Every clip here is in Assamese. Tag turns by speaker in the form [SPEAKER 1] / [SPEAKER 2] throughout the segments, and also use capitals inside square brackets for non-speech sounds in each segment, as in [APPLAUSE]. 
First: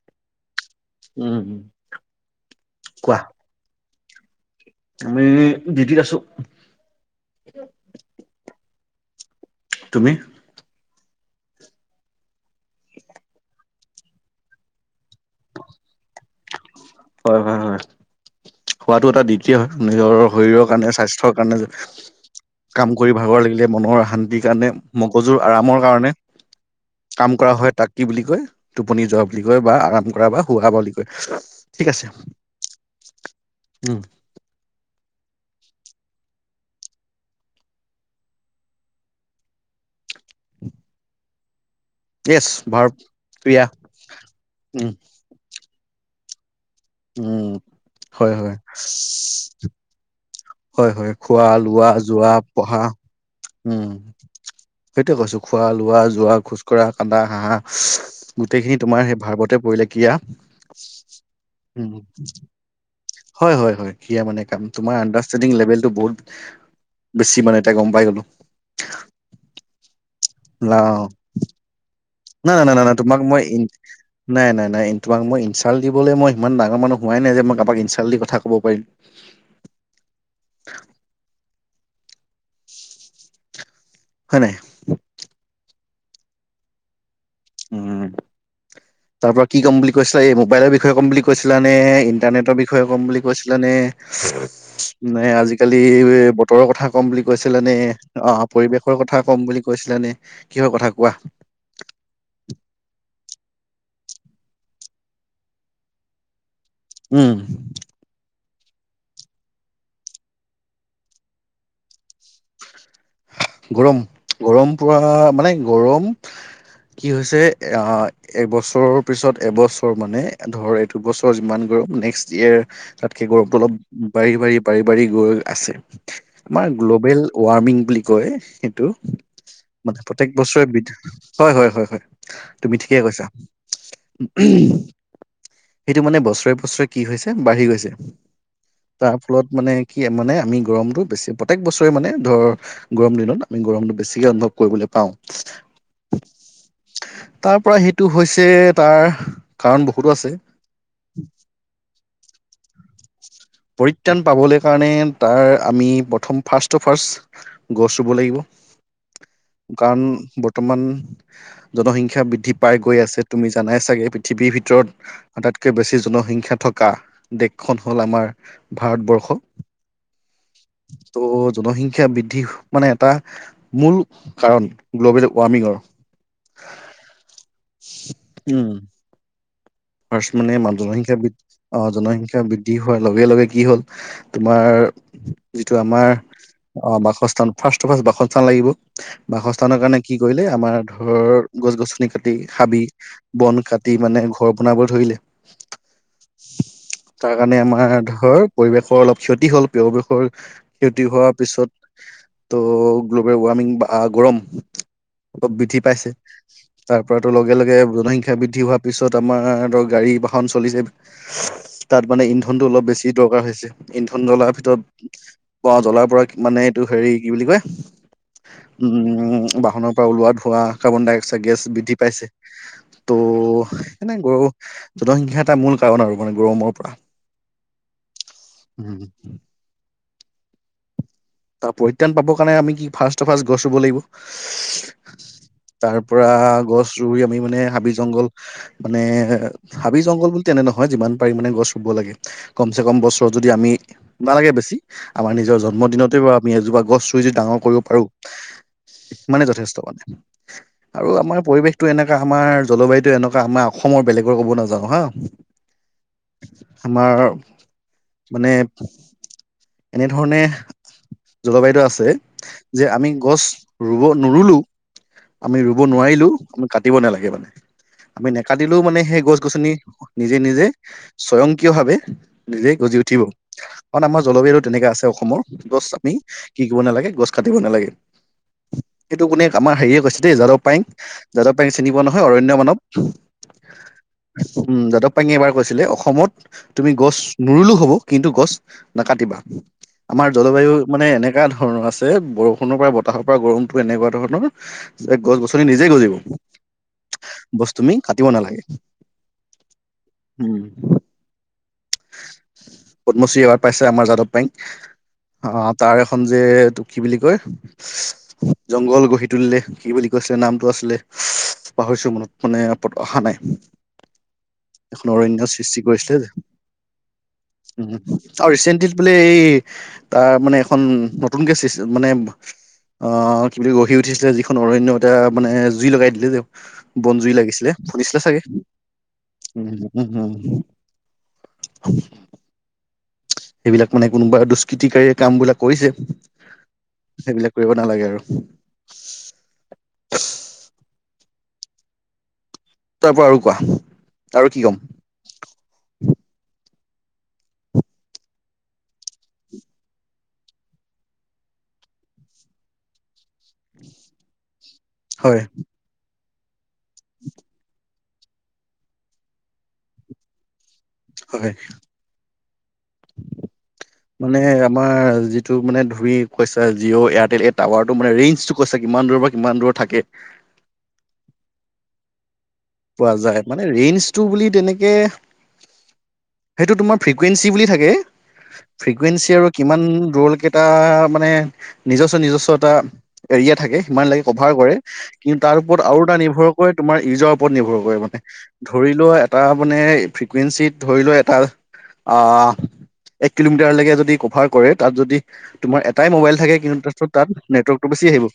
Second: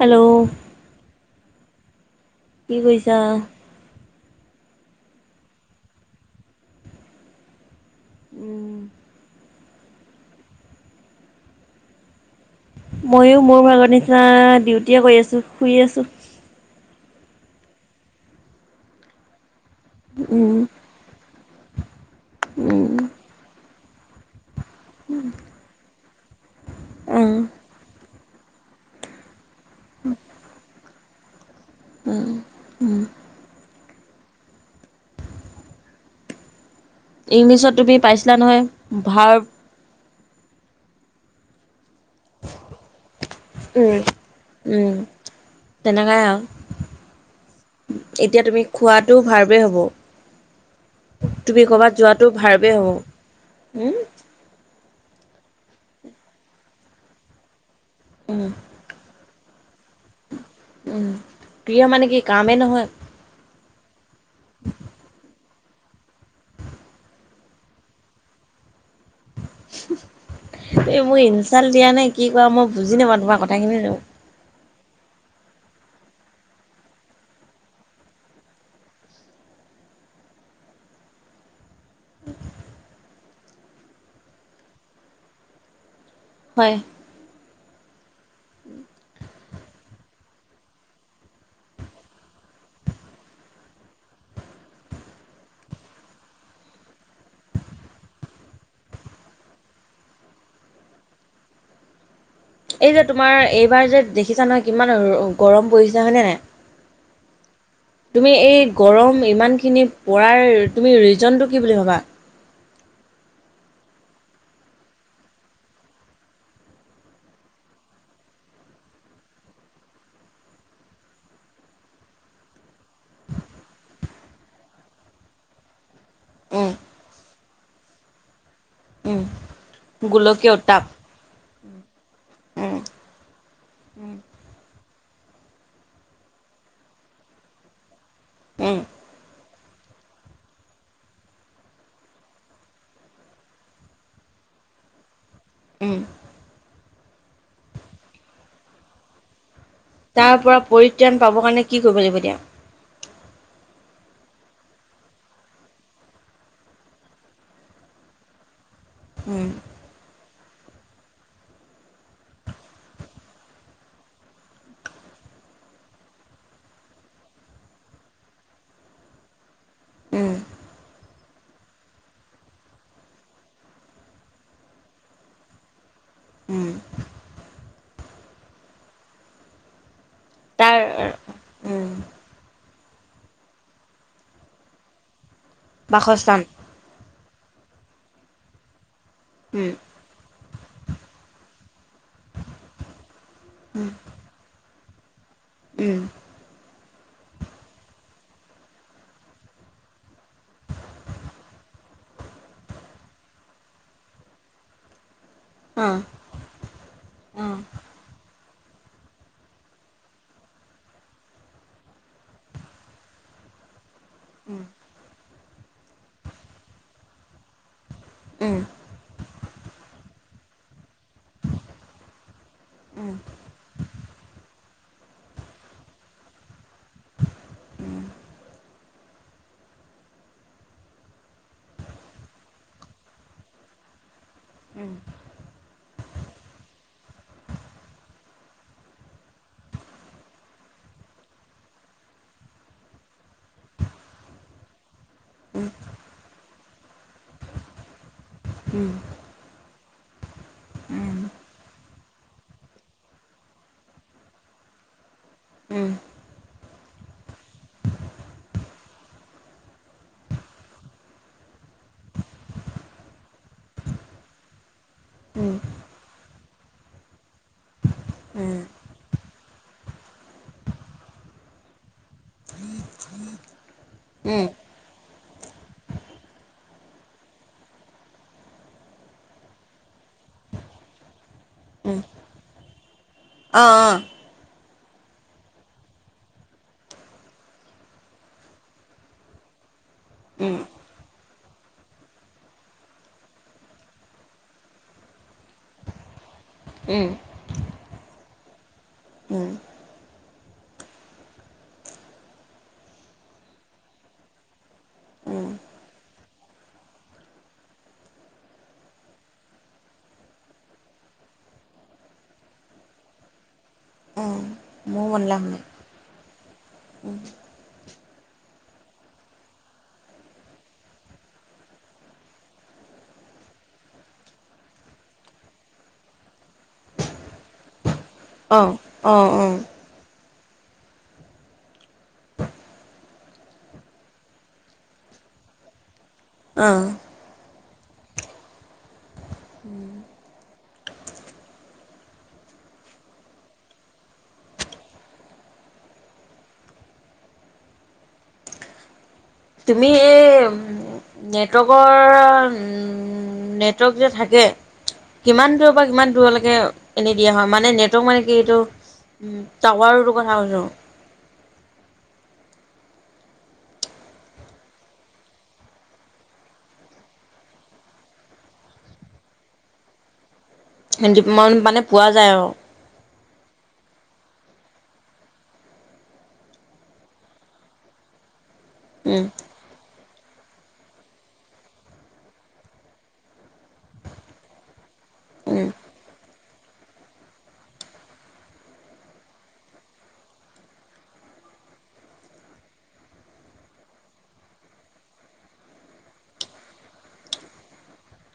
[SPEAKER 1] হেল্ল'
[SPEAKER 2] উম,
[SPEAKER 1] কি কৰিছা?
[SPEAKER 2] কোৱা আমি ডিউটিত আছোঁ।
[SPEAKER 1] উম,
[SPEAKER 2] তুমি?
[SPEAKER 1] ময়ো মোৰ ভাগৰ নিচিনা ডিউটিয়ে কৰি আছোঁ, শুই আছোঁ।
[SPEAKER 2] হয় - হয় -হয়, শুৱাটো এটা দিউতিয়ে হয় নিজৰ
[SPEAKER 1] উম,
[SPEAKER 2] শৰীৰৰ কাৰণে স্বাস্থ্য কাৰণে কাম
[SPEAKER 1] উম,
[SPEAKER 2] কৰি ভাগৰ লাগিলে মনৰ শান্তিৰ কাৰণে মগজুৰ আৰামৰ কাৰণে কাম
[SPEAKER 1] উম,
[SPEAKER 2] কৰা হয়, তাক বুলি কয়, টোপনি যোৱা বুলি কয়, বা আৰাম কৰা, বা শুৱো বুলি কয়। ঠিক আছে,
[SPEAKER 1] উম, উম।
[SPEAKER 2] উম,
[SPEAKER 1] ইংলিছত তুমি পাইছিলা নহয় ভাৰ্ব
[SPEAKER 2] য়েছ ভাৰ প্ৰিয়া
[SPEAKER 1] উম, উম, তেনেকাই
[SPEAKER 2] উম
[SPEAKER 1] আৰু
[SPEAKER 2] হয়
[SPEAKER 1] এতিয়া
[SPEAKER 2] হয়
[SPEAKER 1] তুমি খোৱাটো ভাৰ্ব এই হব।
[SPEAKER 2] হয়, হয়, খোৱা,
[SPEAKER 1] তুমি
[SPEAKER 2] লোৱা,
[SPEAKER 1] ক'ৰবাত যোৱাটো
[SPEAKER 2] যোৱা,
[SPEAKER 1] ভাৰ্বেই
[SPEAKER 2] পঢ়া
[SPEAKER 1] হ'ব।
[SPEAKER 2] উম, সেইটোয়ে কৈছোঁ খোৱা, লোৱা, যোৱা, খোজকঢ়া, কান্দা, হাঁহা।
[SPEAKER 1] উম,
[SPEAKER 2] গোটেইখিনি তোমাৰ সেই ভাৰ্বতে পৰিলে ক্ৰীয়া
[SPEAKER 1] উম, প্ৰিয় মানে কি কামে নহয়?
[SPEAKER 2] হয়, হয়, হয়, কিয়া মানে কাম তোমাৰ আ ষ্টেণ্ডিং লেভেলটো বহুত বেছি মানে এতিয়া গম পাই গ'লোঁ। না
[SPEAKER 1] এই মোৰ ইনচাল্ট দিয়া নে কি কৰা
[SPEAKER 2] নাই নাই
[SPEAKER 1] মই
[SPEAKER 2] নাই নাই
[SPEAKER 1] বুজি নাপাওঁ
[SPEAKER 2] তোমাক
[SPEAKER 1] তোমাৰ
[SPEAKER 2] মই ইন
[SPEAKER 1] কথাখিনি
[SPEAKER 2] নাই - নাই - নাই, তোমাক মই ইনচাল্ট দিবলৈ মই ইমান ডাঙৰ মানুহ হোৱাই নাই যে মই কাৰোবাক ইনচাল্ট দি ক'ব পাৰিম। হয় নাই?
[SPEAKER 1] হয়।
[SPEAKER 2] উম, তাৰ পৰা কি ক'ম বুলি কৈছিলা এই মোবাইলৰ বিষয়ে ক'ম বুলি কৈছিলানে ইণ্টাৰনেটৰ বিষয়ে ক'ম বুলি কৈছিলানে নে আজিকালি বতৰৰ কথা কম বুলি কৈছিলে নে অ' পৰিৱেশ কথা ক'ম বুলি কৈছিলানে কিহৰ কথা কোৱা।
[SPEAKER 1] এই যে তোমাৰ এইবাৰ যে দেখিছা নহয় কিমান গৰম পৰিছে হয়নে নাই।
[SPEAKER 2] উম,
[SPEAKER 1] তুমি এই গৰম ইমানখিনি পৰাৰ তুমি ৰিজনটো কি বুলি ভাবা?
[SPEAKER 2] গৰম - গৰম পৰা মানে গৰম কি হৈছে আ, এবছৰৰ পিছত, এবছৰ মানে ধৰ এইটো বছৰ যিমান গৰম নেক্সট ইয়েৰ তাতকে গৰমটো অলপ বাঢ়ি - বাঢ়ি - বাঢ়ি - বাঢ়ি গৈ আছে আমাৰ
[SPEAKER 1] উম,
[SPEAKER 2] গ্ল'বেল ৱাৰ্মিং বুলি কয়, সেইটো
[SPEAKER 1] উম,
[SPEAKER 2] মানে প্ৰতেক
[SPEAKER 1] গোলকীয়
[SPEAKER 2] বছৰে বি
[SPEAKER 1] উত্তাপ।
[SPEAKER 2] হয়, হয়, হয়, হয়, তুমি
[SPEAKER 1] উম,
[SPEAKER 2] ঠিকে কৈছা। সেইটো মানে বছৰে বছৰে কি হৈছে বাঢ়ি গৈছে।
[SPEAKER 1] উম,
[SPEAKER 2] তাৰ ফলত মানে কি মানে আমি গৰমটো বেছি প্ৰত্যেক বছৰে মানে ধৰ গৰম দিনত আমি গৰমটো বেছিকে অনুভৱ কৰিবলৈ পাওঁ।
[SPEAKER 1] উম,
[SPEAKER 2] তাৰ পৰা সেইটো হৈছে তাৰ কাৰণ বহুত
[SPEAKER 1] তাৰ পৰা পৰিত্ৰাণ পাবৰ কাৰণে কি কৰিব লাগিব এতিয়া?
[SPEAKER 2] পৰিত্ৰাণ পাবলৈ কাৰণে তাৰ আমি প্ৰথম ফাৰ্ষ্টটটো ফাৰ্ষ্ট গছ ৰুব লাগিব
[SPEAKER 1] উম,
[SPEAKER 2] কাৰণ বৰ্তমান জনসংখ্যা বৃদ্ধি পাই গৈ আছে তুমি জানাই চাগে পৃথিৱীৰ ভিতৰত আটাইতকৈ বেছি জনসংখ্যা থকা দেশখন হ'ল আমাৰ। ভাৰতবৰ্ষ,
[SPEAKER 1] উম,
[SPEAKER 2] ত' জনসংখ্য বৃদ্ধি মানে এটা মূল কাৰণ, গ্ল'বেল ৱাৰ্মিঙৰ।
[SPEAKER 1] উম
[SPEAKER 2] উম' ফাৰ্ষ্ট মানে
[SPEAKER 1] তাৰ
[SPEAKER 2] জনসংখ্যা,
[SPEAKER 1] উম,
[SPEAKER 2] জনসংখ্যা বৃদ্ধি হোৱাৰ লগে লগে কি হ'ল তোমাৰ যিটো আমাৰ,
[SPEAKER 1] বাসস্থান।
[SPEAKER 2] অ' বাসস্থান ফাৰ্ষ্ট ফাৰ্ষ্ট বাসস্থান লাগিব।
[SPEAKER 1] উম,
[SPEAKER 2] বাসস্থানৰ কাৰণে কি কৰিলে, আমাৰ ধৰ গছ গছনি কাটি হাবি বন
[SPEAKER 1] উম,
[SPEAKER 2] কাটি মানে ঘৰ বনাব ধৰিলে
[SPEAKER 1] উম,
[SPEAKER 2] তাৰ কাৰণে আমাৰ ধৰ পৰিৱেশৰ অলপ ক্ষতি হ'ল, পৰিৱেশৰ ক্ষতি হোৱাৰ পিছত ত' গ্ল'বেল ৱাৰ্মিং বা গৰম, বৃদ্ধি
[SPEAKER 1] অ',
[SPEAKER 2] পাইছে। তাৰ পৰাতো লগে
[SPEAKER 1] অ',
[SPEAKER 2] লগে জনসংখ্যা বৃদ্ধি হোৱাৰ পিছত আমাৰ ধৰ গাড়ী বাহন চলিছে তাত মানে ইন্ধনতটো অলপ বেছি দৰকাৰ হৈছে, ইন্ধন জ্বলাৰ
[SPEAKER 1] উম,
[SPEAKER 2] ভিতৰত জ্বলাৰ পৰা মানে এইটো হেৰি কি বুলি কয়
[SPEAKER 1] উম,
[SPEAKER 2] উম' বাহনৰ পৰা ওলোৱা ধুৱা, কাৰ্বন ডাই অক্সাইড গেছ বৃদ্ধি পাইছে।
[SPEAKER 1] উম, উম,
[SPEAKER 2] তো জনসংখ্যা এটা মূল কাৰণ আৰু মানে গৰমৰ পৰা।
[SPEAKER 1] উম,
[SPEAKER 2] উম'
[SPEAKER 1] [INAUDIBLE]
[SPEAKER 2] তা পৰিত্ৰাণ পাব কাৰণে আমি কি ফাৰ্ষ্ট ফাৰ্ষ্ট গছ ৰুব লাগিব
[SPEAKER 1] উম, উম,
[SPEAKER 2] তাৰপৰা গছ ৰুই আমি মানে, হাবি জংঘল মানে হাবি জংঘল বুলি তেনে নহয়, যিমান পাৰি মানে গছ ৰুব লাগে কমচে কম বছৰত যদি আমি নালাগে বেছি, আমাৰ নিজৰ
[SPEAKER 1] উম,
[SPEAKER 2] জন্মদিনতেই বাৰু আমি এজোপা গছ ৰুই যদি ডাঙৰ কৰিব পাৰোঁ
[SPEAKER 1] উম'
[SPEAKER 2] ইমানে যথেষ্ট মা, নে
[SPEAKER 1] উম,
[SPEAKER 2] আৰু আমাৰ পৰিৱেশটো এনেকা আমাৰ জলবায়ুটো এনেকুৱা, আমাৰ অসমৰ বেলেগৰ ক'ব নাযাওঁ হা
[SPEAKER 1] উম'
[SPEAKER 2] আমাৰ মানে এনেধৰণে জলবায়ুটো আছে, যে আমি গছ ৰুব নৰুলো
[SPEAKER 1] উম, উম,
[SPEAKER 2] আমি ৰুব নোৱাৰিলেও আমি কাটিব নালাগে মানে কাটিলেও মানে সেই গছ গছনি নিজে নিজে, স্বয়ংকিয় ভাৱে নিজে গজি উঠিব, কাৰণ আমাৰ জলবায়ুত তেনেকা আছে অসমৰ, গছ আমি কি কৰিব নালাগে, গছ কাটিব নালাগে সেইটো কোনে আমাৰ হেৰিয়ে কৈছে দেই, যাদৱ পায়েং, যাদৱ পায়েং চিনি পোৱা নহয়, অৰণ্য মানৱ
[SPEAKER 1] অ', অ'
[SPEAKER 2] উম' যাদৱ পায়েঙে এবাৰ কৈছিলে, অসমত তুমি গছ নৰুলো হব, কিন্তু গছ নাকাটিবা। আমাৰ
[SPEAKER 1] উম,
[SPEAKER 2] জলবায়ু মানে এনেকুৱা ধৰণৰ আছে, বৰষুণৰ পৰা বতাহৰ পৰা গৰমতো এনেকুৱা ধৰণৰ যে গছ গছনি নিজেই গজিব
[SPEAKER 1] উম'
[SPEAKER 2] বচ তুমি কাটিব নালাগে।
[SPEAKER 1] উম'
[SPEAKER 2] উম' পদ্মশ্ৰী এৱাৰ্ড পাইছে আমাৰ যাদৱ পায়েং।
[SPEAKER 1] উম,
[SPEAKER 2] অ' তাৰ এখন যে কি বুলি কয়? জংঘল গঢ়ি তুলিলে, কি বুলি কৈছিলে নামটো আছিলে পাহৰিছো মনত মানে অহা নাই,
[SPEAKER 1] উম, মোৰ
[SPEAKER 2] এখন
[SPEAKER 1] মনলে আহা
[SPEAKER 2] অৰণ্য
[SPEAKER 1] নাই।
[SPEAKER 2] সৃষ্টি কৰিছিলে যে
[SPEAKER 1] [INAUDIBLE]
[SPEAKER 2] আৰু ৰিচেণ্টলি বোলে এই তাৰ মানে এখন নতুনকে চিচ মানে আহ কি বুলি গঢ়ি উঠিছিলে যিখন অৰন্য এটা মানে জুই লগাই দিলে যে। বনজুই লাগিছিলে শুনিছিলা চাগে।
[SPEAKER 1] অ অ অ
[SPEAKER 2] উম উম হুম। [INAUDIBLE] সেইবিলাক মানে কোনোবা দুষ্কৃতিকাৰীয়ে কামবিলাক কৰিছে।
[SPEAKER 1] অ।
[SPEAKER 2] সেইবিলাক কৰিব নালাগে আৰু।
[SPEAKER 1] হম।
[SPEAKER 2] তাৰ পৰা আৰু কোৱা আৰু কি ক'ম?
[SPEAKER 1] তুমি এই নেটৱৰ্কৰ নেটৱৰ্ক যে থাকে,
[SPEAKER 2] হয়
[SPEAKER 1] কিমান কিমান দূৰলৈকে এনি দিয়া হয়, মানে নেটৱৰ্ক মানে কি এইটো উম টাৱাৰো কথা কৈছো।
[SPEAKER 2] হয়।
[SPEAKER 1] [INAUDIBLE]
[SPEAKER 2] মানে আমাৰ যিটো মানে ধৰি কৈছা জিঅ' এয়াৰটেল এই টাৱাৰ টো মানে ৰেঞ্জটু কৈছা কিমান দূৰ পৰা কিমান দূৰ থাকে।
[SPEAKER 1] মানে পোৱা যায় আৰু।
[SPEAKER 2] পোৱা যায়। মানে ৰেঞ্জটো বুলি তেনেকে সেইটো তোমাৰ ফ্ৰিকুৱেঞ্চি বুলি থাকে,
[SPEAKER 1] উম,
[SPEAKER 2] ফ্ৰিকুৱেঞ্চি আৰু কিমান দূৰলৈকেইটা মানে নিজস্ব নিজস্ব এটা এৰিয়া থাকে সিমান লাগে কভাৰ কৰে। কিন্তু তাৰ
[SPEAKER 1] উম,
[SPEAKER 2] ওপৰত আৰু এটা নিৰ্ভৰ কৰে তোমাৰ ইউৰ ওপৰত নিৰ্ভৰ কৰে মানে। ধৰি লোৱা এটা মানে ফ্ৰিকুৱেঞ্চিত ধৰি লোৱা এটা আহ এক কিলোমিটাৰলৈকে যদি কভাৰ কৰে তাত যদি তোমাৰ এটাই মোবাইল থাকে কিন্তু তাৰছত তাত নেটৱৰ্কটো বেছি আহিব।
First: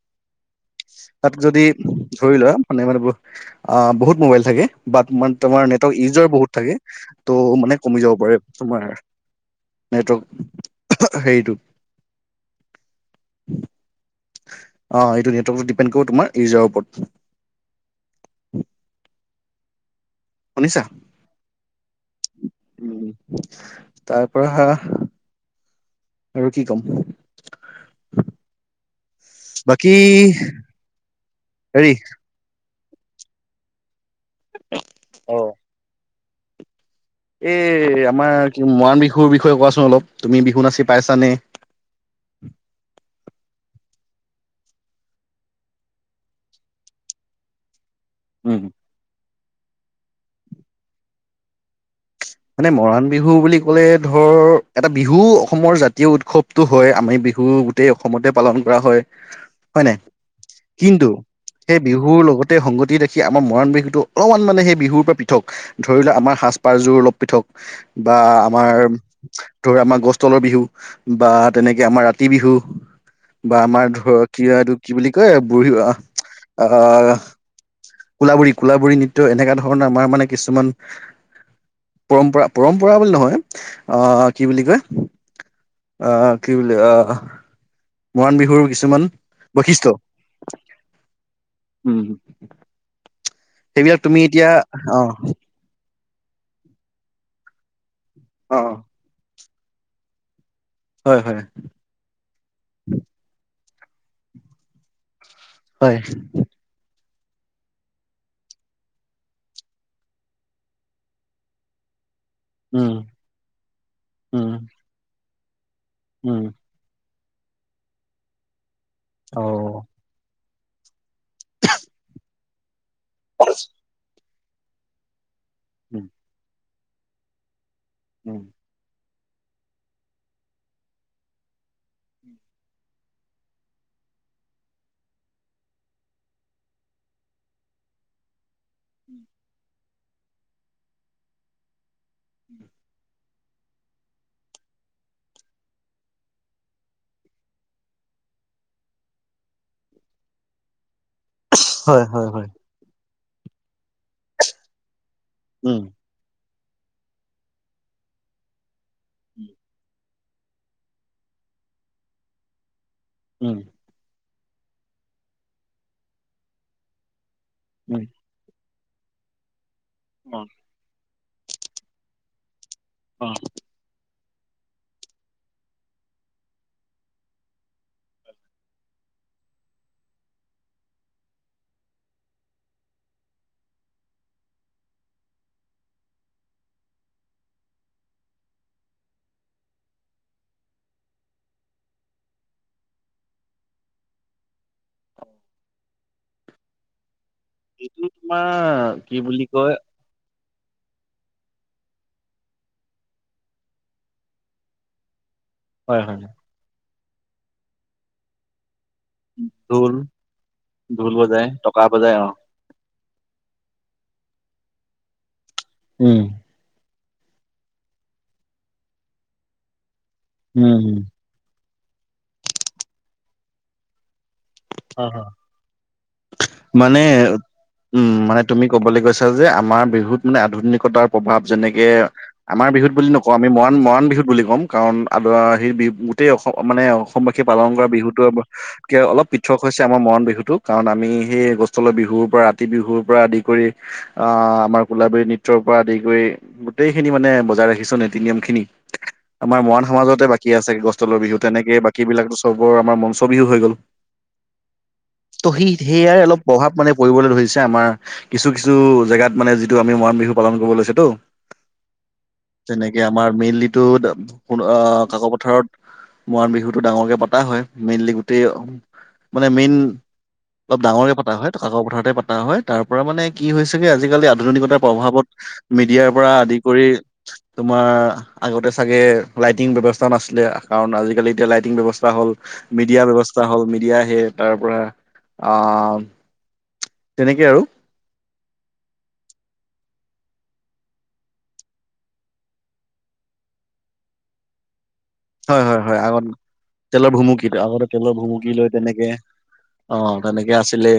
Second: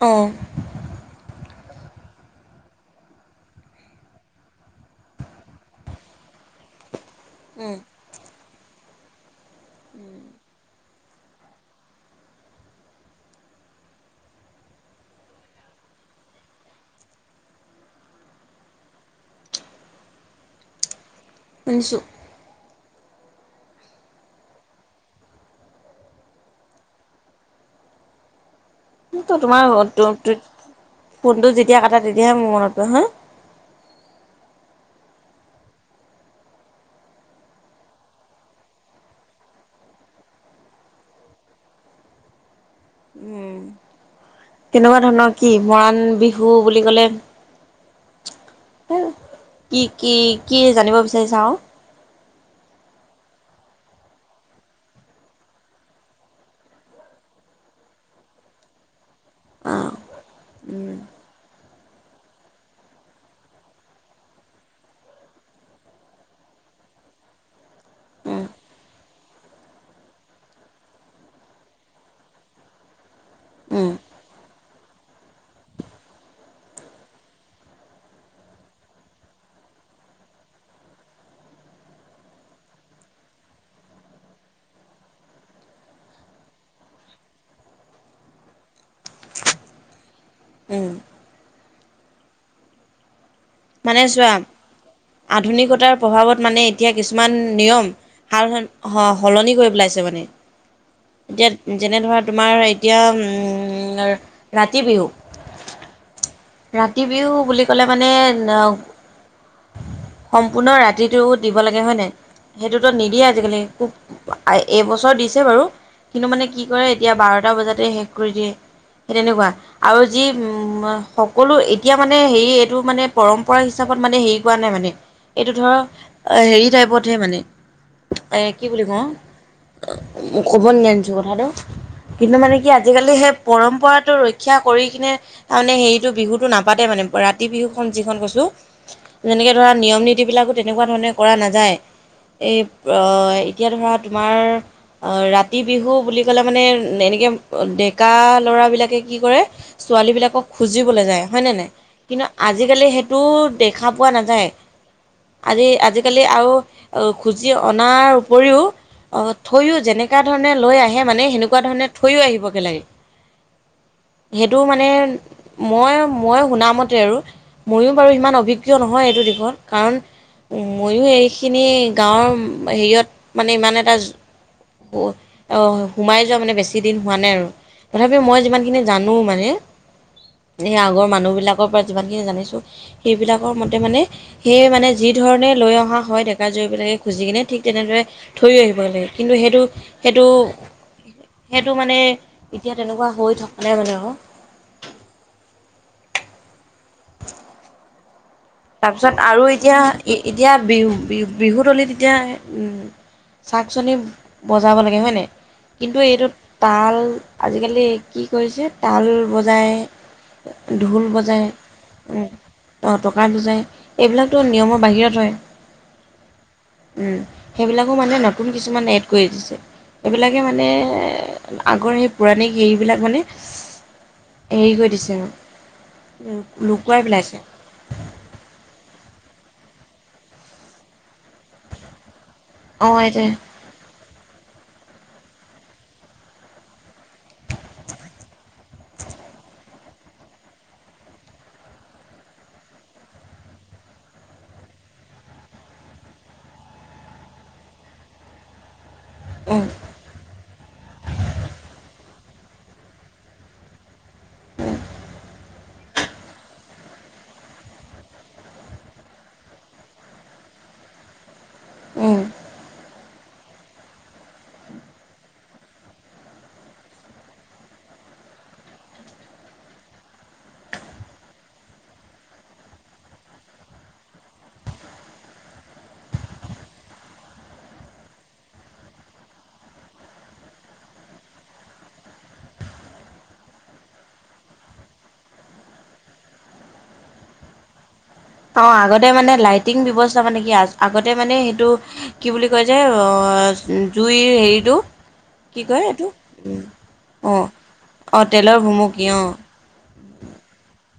[SPEAKER 1] অ।
[SPEAKER 2] তাত যদি ধৰি লোৱা মানে মানে অ বহুত মোবাইল থাকে, বাাট মানে তোমাৰ নেটৰ ইজৰ বহুত থাকে, ত'
[SPEAKER 1] উম,
[SPEAKER 2] মানে কমি যাব পাৰে তোমাৰ নেটৱৰ্ক হেৰিটোত। অ এইটো নেটৱৰ্কত ডিপেণ্ড কৰো তোমাৰ ইউজাৰৰ ওপৰত। শুনিছা?
[SPEAKER 1] শুনিছো।
[SPEAKER 2] উম তাৰপৰা আৰু কি কম?
[SPEAKER 1] ত তোমাৰ
[SPEAKER 2] বাকী
[SPEAKER 1] ফোনটো যেতিয়া
[SPEAKER 2] হেৰি
[SPEAKER 1] কটা তেতিয়াহে মোৰ মনত পৰে হ
[SPEAKER 2] অ। এ আমাৰ কি মৰাণ বিহুৰ বিষয়ে কোৱাচোন অলপ, তুমি বিহু নাচি পাইছানে?
[SPEAKER 1] উম। তেনেকুৱা ধৰণৰ কি মৰাণ বিহু বুলি কলে
[SPEAKER 2] উম।
[SPEAKER 1] কি কি কি জানিব বিচাৰিছা আৰু?
[SPEAKER 2] মানে মৰাণ বিহু বুলি ক'লে ধৰ এটা বিহু অসমৰ জাতীয় উৎসৱ টো হয়, আমিবিহু গোটেই অসমতে পালন কৰা হয়। হয় ন?
[SPEAKER 1] অ', উম,
[SPEAKER 2] কিন্তু সেই বিহুৰ লগতে সংগতি ৰাখি আমাৰ মৰাণ বিহুতটো অলপমান মানে সেই বিহুৰ পৰা পৃথক। ধৰি লোৱা আমাৰ সাজ পাৰযোৰ অলপ পৃথক বা
[SPEAKER 1] উম,
[SPEAKER 2] আমাৰ ধৰ আমাৰ গছ তলৰ বিহু বা তেনেকে আমাৰ ৰাতি বিহু বা
[SPEAKER 1] উম,
[SPEAKER 2] আমাৰ ধৰক কি এইটো কি বুলি কয়, বুঢ়ী অ আহ কোলাবুৰী কোলাবুৰী নৃত্য এনেকুৱা ধৰণৰ আমাৰ মানে কিছুমান পৰম্পৰা পৰম্পৰা বুলি নহয় আহ কি বুলি কয় অ', কি বুলিল অ'। মৰাণ বিহুৰ কিছুমান বৈশিষ্ট্য
[SPEAKER 1] উম,
[SPEAKER 2] উ, সেইবিলাক
[SPEAKER 1] মানে
[SPEAKER 2] তুমি
[SPEAKER 1] চোৱা
[SPEAKER 2] এতিয়া অ'।
[SPEAKER 1] আধুনিকতাৰ প্ৰভাৱত মানে এতিয়া কিছুমান নিয়ম সাল
[SPEAKER 2] অ
[SPEAKER 1] স স সলনি কৰি পেলাইছে মানে
[SPEAKER 2] হয় হয়
[SPEAKER 1] এতিয়া যেনে ধৰা তোমাৰ এতিয়া উম ৰাতি বিহু
[SPEAKER 2] হয়।
[SPEAKER 1] ৰাতি বিহু বুলি ক'লে মানে সম্পূৰ্ণ ৰাতিটো দিব লাগে হয় নাই সেইটোতো
[SPEAKER 2] উম
[SPEAKER 1] নিদিয়ে আজিকালি খুব
[SPEAKER 2] উম
[SPEAKER 1] এবছৰ দিছে বাৰু কিন্তু
[SPEAKER 2] উম
[SPEAKER 1] মানে কি কি কৰে এতিয়া বাৰটা বজাতে শেষ কৰি দিয়ে সেই
[SPEAKER 2] অ
[SPEAKER 1] তেনেকুৱা আৰু যি সকলো এতিয়া মানে হেৰি এইটো মানে পৰম্পৰা হিচাপত মানে হেৰি কৰা নাই মানে এইটো ধৰ
[SPEAKER 2] উম
[SPEAKER 1] হেৰি টাইপতহে মানে
[SPEAKER 2] উম
[SPEAKER 1] এ কি বুলি কওঁ মোক কব নি আনিছো কথাটো কিন্তু মানে কি আজিকালি সেই পৰম্পৰাটো ৰক্ষা কৰি কিনে তাৰমানে হেৰিটো বিহুটো নাপাতে মানে ৰাতি বিহুখন যিখন কৈছোঁ যেনেকে ধৰা নিয়ম নীতিবলাকো তেনেকুৱা ধৰণে কৰা নাযায় এই এতিয়া ধৰা তোমাৰ আহ ৰাতি বিহু বুলি কলে মানে এনেকে ডেকা ল'ৰা বিলাকে কি কৰে ছোৱালী বিলাকক খুজিবলৈ যায়। হয়নে নাই
[SPEAKER 2] হয়
[SPEAKER 1] কিন্তু
[SPEAKER 2] হয় হয়
[SPEAKER 1] আজিকালি সেইটো দেখা পোৱা নাযায় আজি
[SPEAKER 2] উম
[SPEAKER 1] আজি আজিকালি আৰু খুজি অনাৰ উপৰিও অ', থৈ যেনেকুৱা ধৰণে লৈ আহে মানে সেনেকুৱা ধৰণে থৈ আহিব কে লাগে।
[SPEAKER 2] উম।
[SPEAKER 1] সেইটো মানে মই, মই শুনা মতে আৰু ময়ও
[SPEAKER 2] উম
[SPEAKER 1] বাৰু সিমান অভিজ্ঞ কিয় নহয় এইটো দিশত কাৰণ
[SPEAKER 2] উ
[SPEAKER 1] ময়ো এইখিনি গাঁৱৰ
[SPEAKER 2] অ
[SPEAKER 1] হেৰিয়ত মানে ইমান এটা সোমাই যোৱা মানে বেছি দিন হোৱা নাই আৰু তথাপি মই যিমান খিনি জানো মানে স আগৰ মানুহ বিলাকৰ পৰা যিমান জানিছোঁ সেইবিলাকৰ মতে মানে সেইয়ে মানে যি ধৰণে লৈ অহা হয় ডেকা জয়বিলাকে খুজি কিনে ঠিক তেনেদৰে থৈ আহিব লাগে কিন্তু সেইটো সেইটো সেইটো মানে এতিয়া তেনেকুৱা হৈ থকা নাই মানে আৰু উ [UNINTELLIGIBLE]
[SPEAKER 2] এইটো তোমাৰ কি বুলি কয়
[SPEAKER 1] এতিয়া বিহু, বিহু বিহুতলীত এতিয়া চাক চনি বজাব লাগে হয়নে কিন্তু
[SPEAKER 2] হয় হয়
[SPEAKER 1] এইটোত তাল আজিকালি কি কৰিছে তাল
[SPEAKER 2] ঢোল
[SPEAKER 1] বজায় ঢোল বজায়
[SPEAKER 2] বজাই টকা বজাই অ
[SPEAKER 1] টকা পজাই এইবিলাকতো নিয়মৰ বাহিৰত হয়।
[SPEAKER 2] উম।
[SPEAKER 1] সেইবিলাকো মানে নতুন কিছুমান এড কৰি দিছে। এইবিলাকে মানে
[SPEAKER 2] উম উম
[SPEAKER 1] আগৰ সেই পৌৰাণিক হেৰিবিলাক মানে এৰি কৰি দিছে আৰু লুকুৱাই
[SPEAKER 2] মানে
[SPEAKER 1] পেলাইছে।
[SPEAKER 2] উম, মানে তুমি ক'বলৈ গৈছা যে আমাৰ বিহুত মানে আধুনিকতাৰ প্ৰভাৱ যেনেকে আমাৰ বিহু
[SPEAKER 1] অ'
[SPEAKER 2] বুলি
[SPEAKER 1] এইটোৱে
[SPEAKER 2] নকওঁ আমি মৰাণ মৰাণ বিহুত বুলি ক'ম। কাৰণ আদ সি বিহু গোটেই অসম মানে অসমবাসীয়ে পালন কৰা বিহুতোকে অলপ পৃথক হৈছে আমাৰ মৰাণ বিহুতটো কাৰণ আমি সেই গছ‌ তলৰ বিহুৰ পৰা ৰাতি বিহুৰ পৰা আদি কৰি আহ, আমাৰ কোলাবলী নৃত্যৰ পৰা আদি কৰি গোটেই খিনি মানে বজাই ৰাখিছ নীতি-নিয়ম খিনি। আমাৰ
[SPEAKER 1] উম,
[SPEAKER 2] মৰাণ সমাজতে বাকী আছে গছৰ তলৰ বিহু, তেনেকে বাকী বিলীকৰ চবৰ আমাৰ মঞ্চ বিহু হৈ গ'ল।
[SPEAKER 1] উম,
[SPEAKER 2] ত' সেই সেয়াই, অলপ প্ৰভাৱ মানে পৰিবলৈ ধৰিছে আমাৰ কিছু কিছু জেগাত মানে যিটো আমি মৰাণ বিহু পালন কৰিব লৈছেটো।
[SPEAKER 1] উম।
[SPEAKER 2] যেনেকে আমাৰ মেইনলিটো কাক' পথাৰত মৰাণ বিহুতটো ডাঙৰকে পতা হয়, মেইনলি গোটেই মানে মেইন অলপ ডাঙৰকে পতা হয়, কাকৰ পথাৰতে পতা হয়, তাৰ পৰা মানে কি হৈছেগে আজিকালি আধুনিকতাৰ প্ৰভাৱত মিডিয়াৰ পৰা আদি কৰি তোমাৰ আগতে চাগে লাইটিং ব্যৱস্থা নাছিলে, কাৰণ আজিকালি এতিয়া লাইটিং ব্যৱস্থা হ'ল মিডিয়া ব্যৱস্থা হ'ল দিয়া হে, তাৰ পৰা আহ, তেনেকে আৰু।
[SPEAKER 1] আহ, আগতে মানে লাইটিং ব্যৱস্থা মানে কি আগতে মানে সেইটো কি বুলি কয় যে, জুইৰ হেৰিটো কি
[SPEAKER 2] হয় হয়
[SPEAKER 1] কয়
[SPEAKER 2] হয়,
[SPEAKER 1] এইটো
[SPEAKER 2] আগত তেলৰ
[SPEAKER 1] অ
[SPEAKER 2] ভুমুকিো আগতে তেলৰ
[SPEAKER 1] অ
[SPEAKER 2] ভুমুকি লৈ
[SPEAKER 1] ভুমুকি
[SPEAKER 2] তেনেকে
[SPEAKER 1] অ
[SPEAKER 2] অ', তেনেকে আছিলে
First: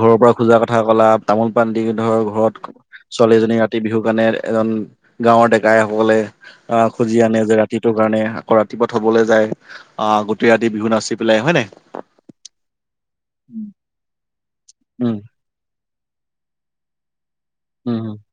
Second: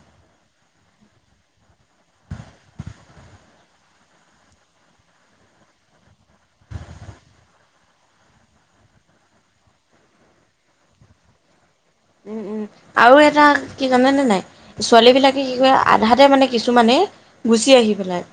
[SPEAKER 2] ঘৰৰ পৰা খোজা কথা কলা, তামোল পাণ দি ধৰ ঘৰত ছোৱালীজনী ৰাতি বিহু কাৰণে এজন গাঁৱৰ ডেকাই সকলে আহ খুজি আনে যে ৰাতি সেইটো কাৰণে, আকৌ ৰাতিপুৱা থ'বলৈ যায়, আহ গোটেই ৰাতি বিহু নাচি পেলাই হয় নে নহয়?
[SPEAKER 1] উম উম, আৰু এটা কি জানে নে নাই ছোৱালী
[SPEAKER 2] উম
[SPEAKER 1] বিলাক কি কৰে, আধাতে মানে কিছুমানে গুচি আহি
[SPEAKER 2] উম
[SPEAKER 1] পেলাই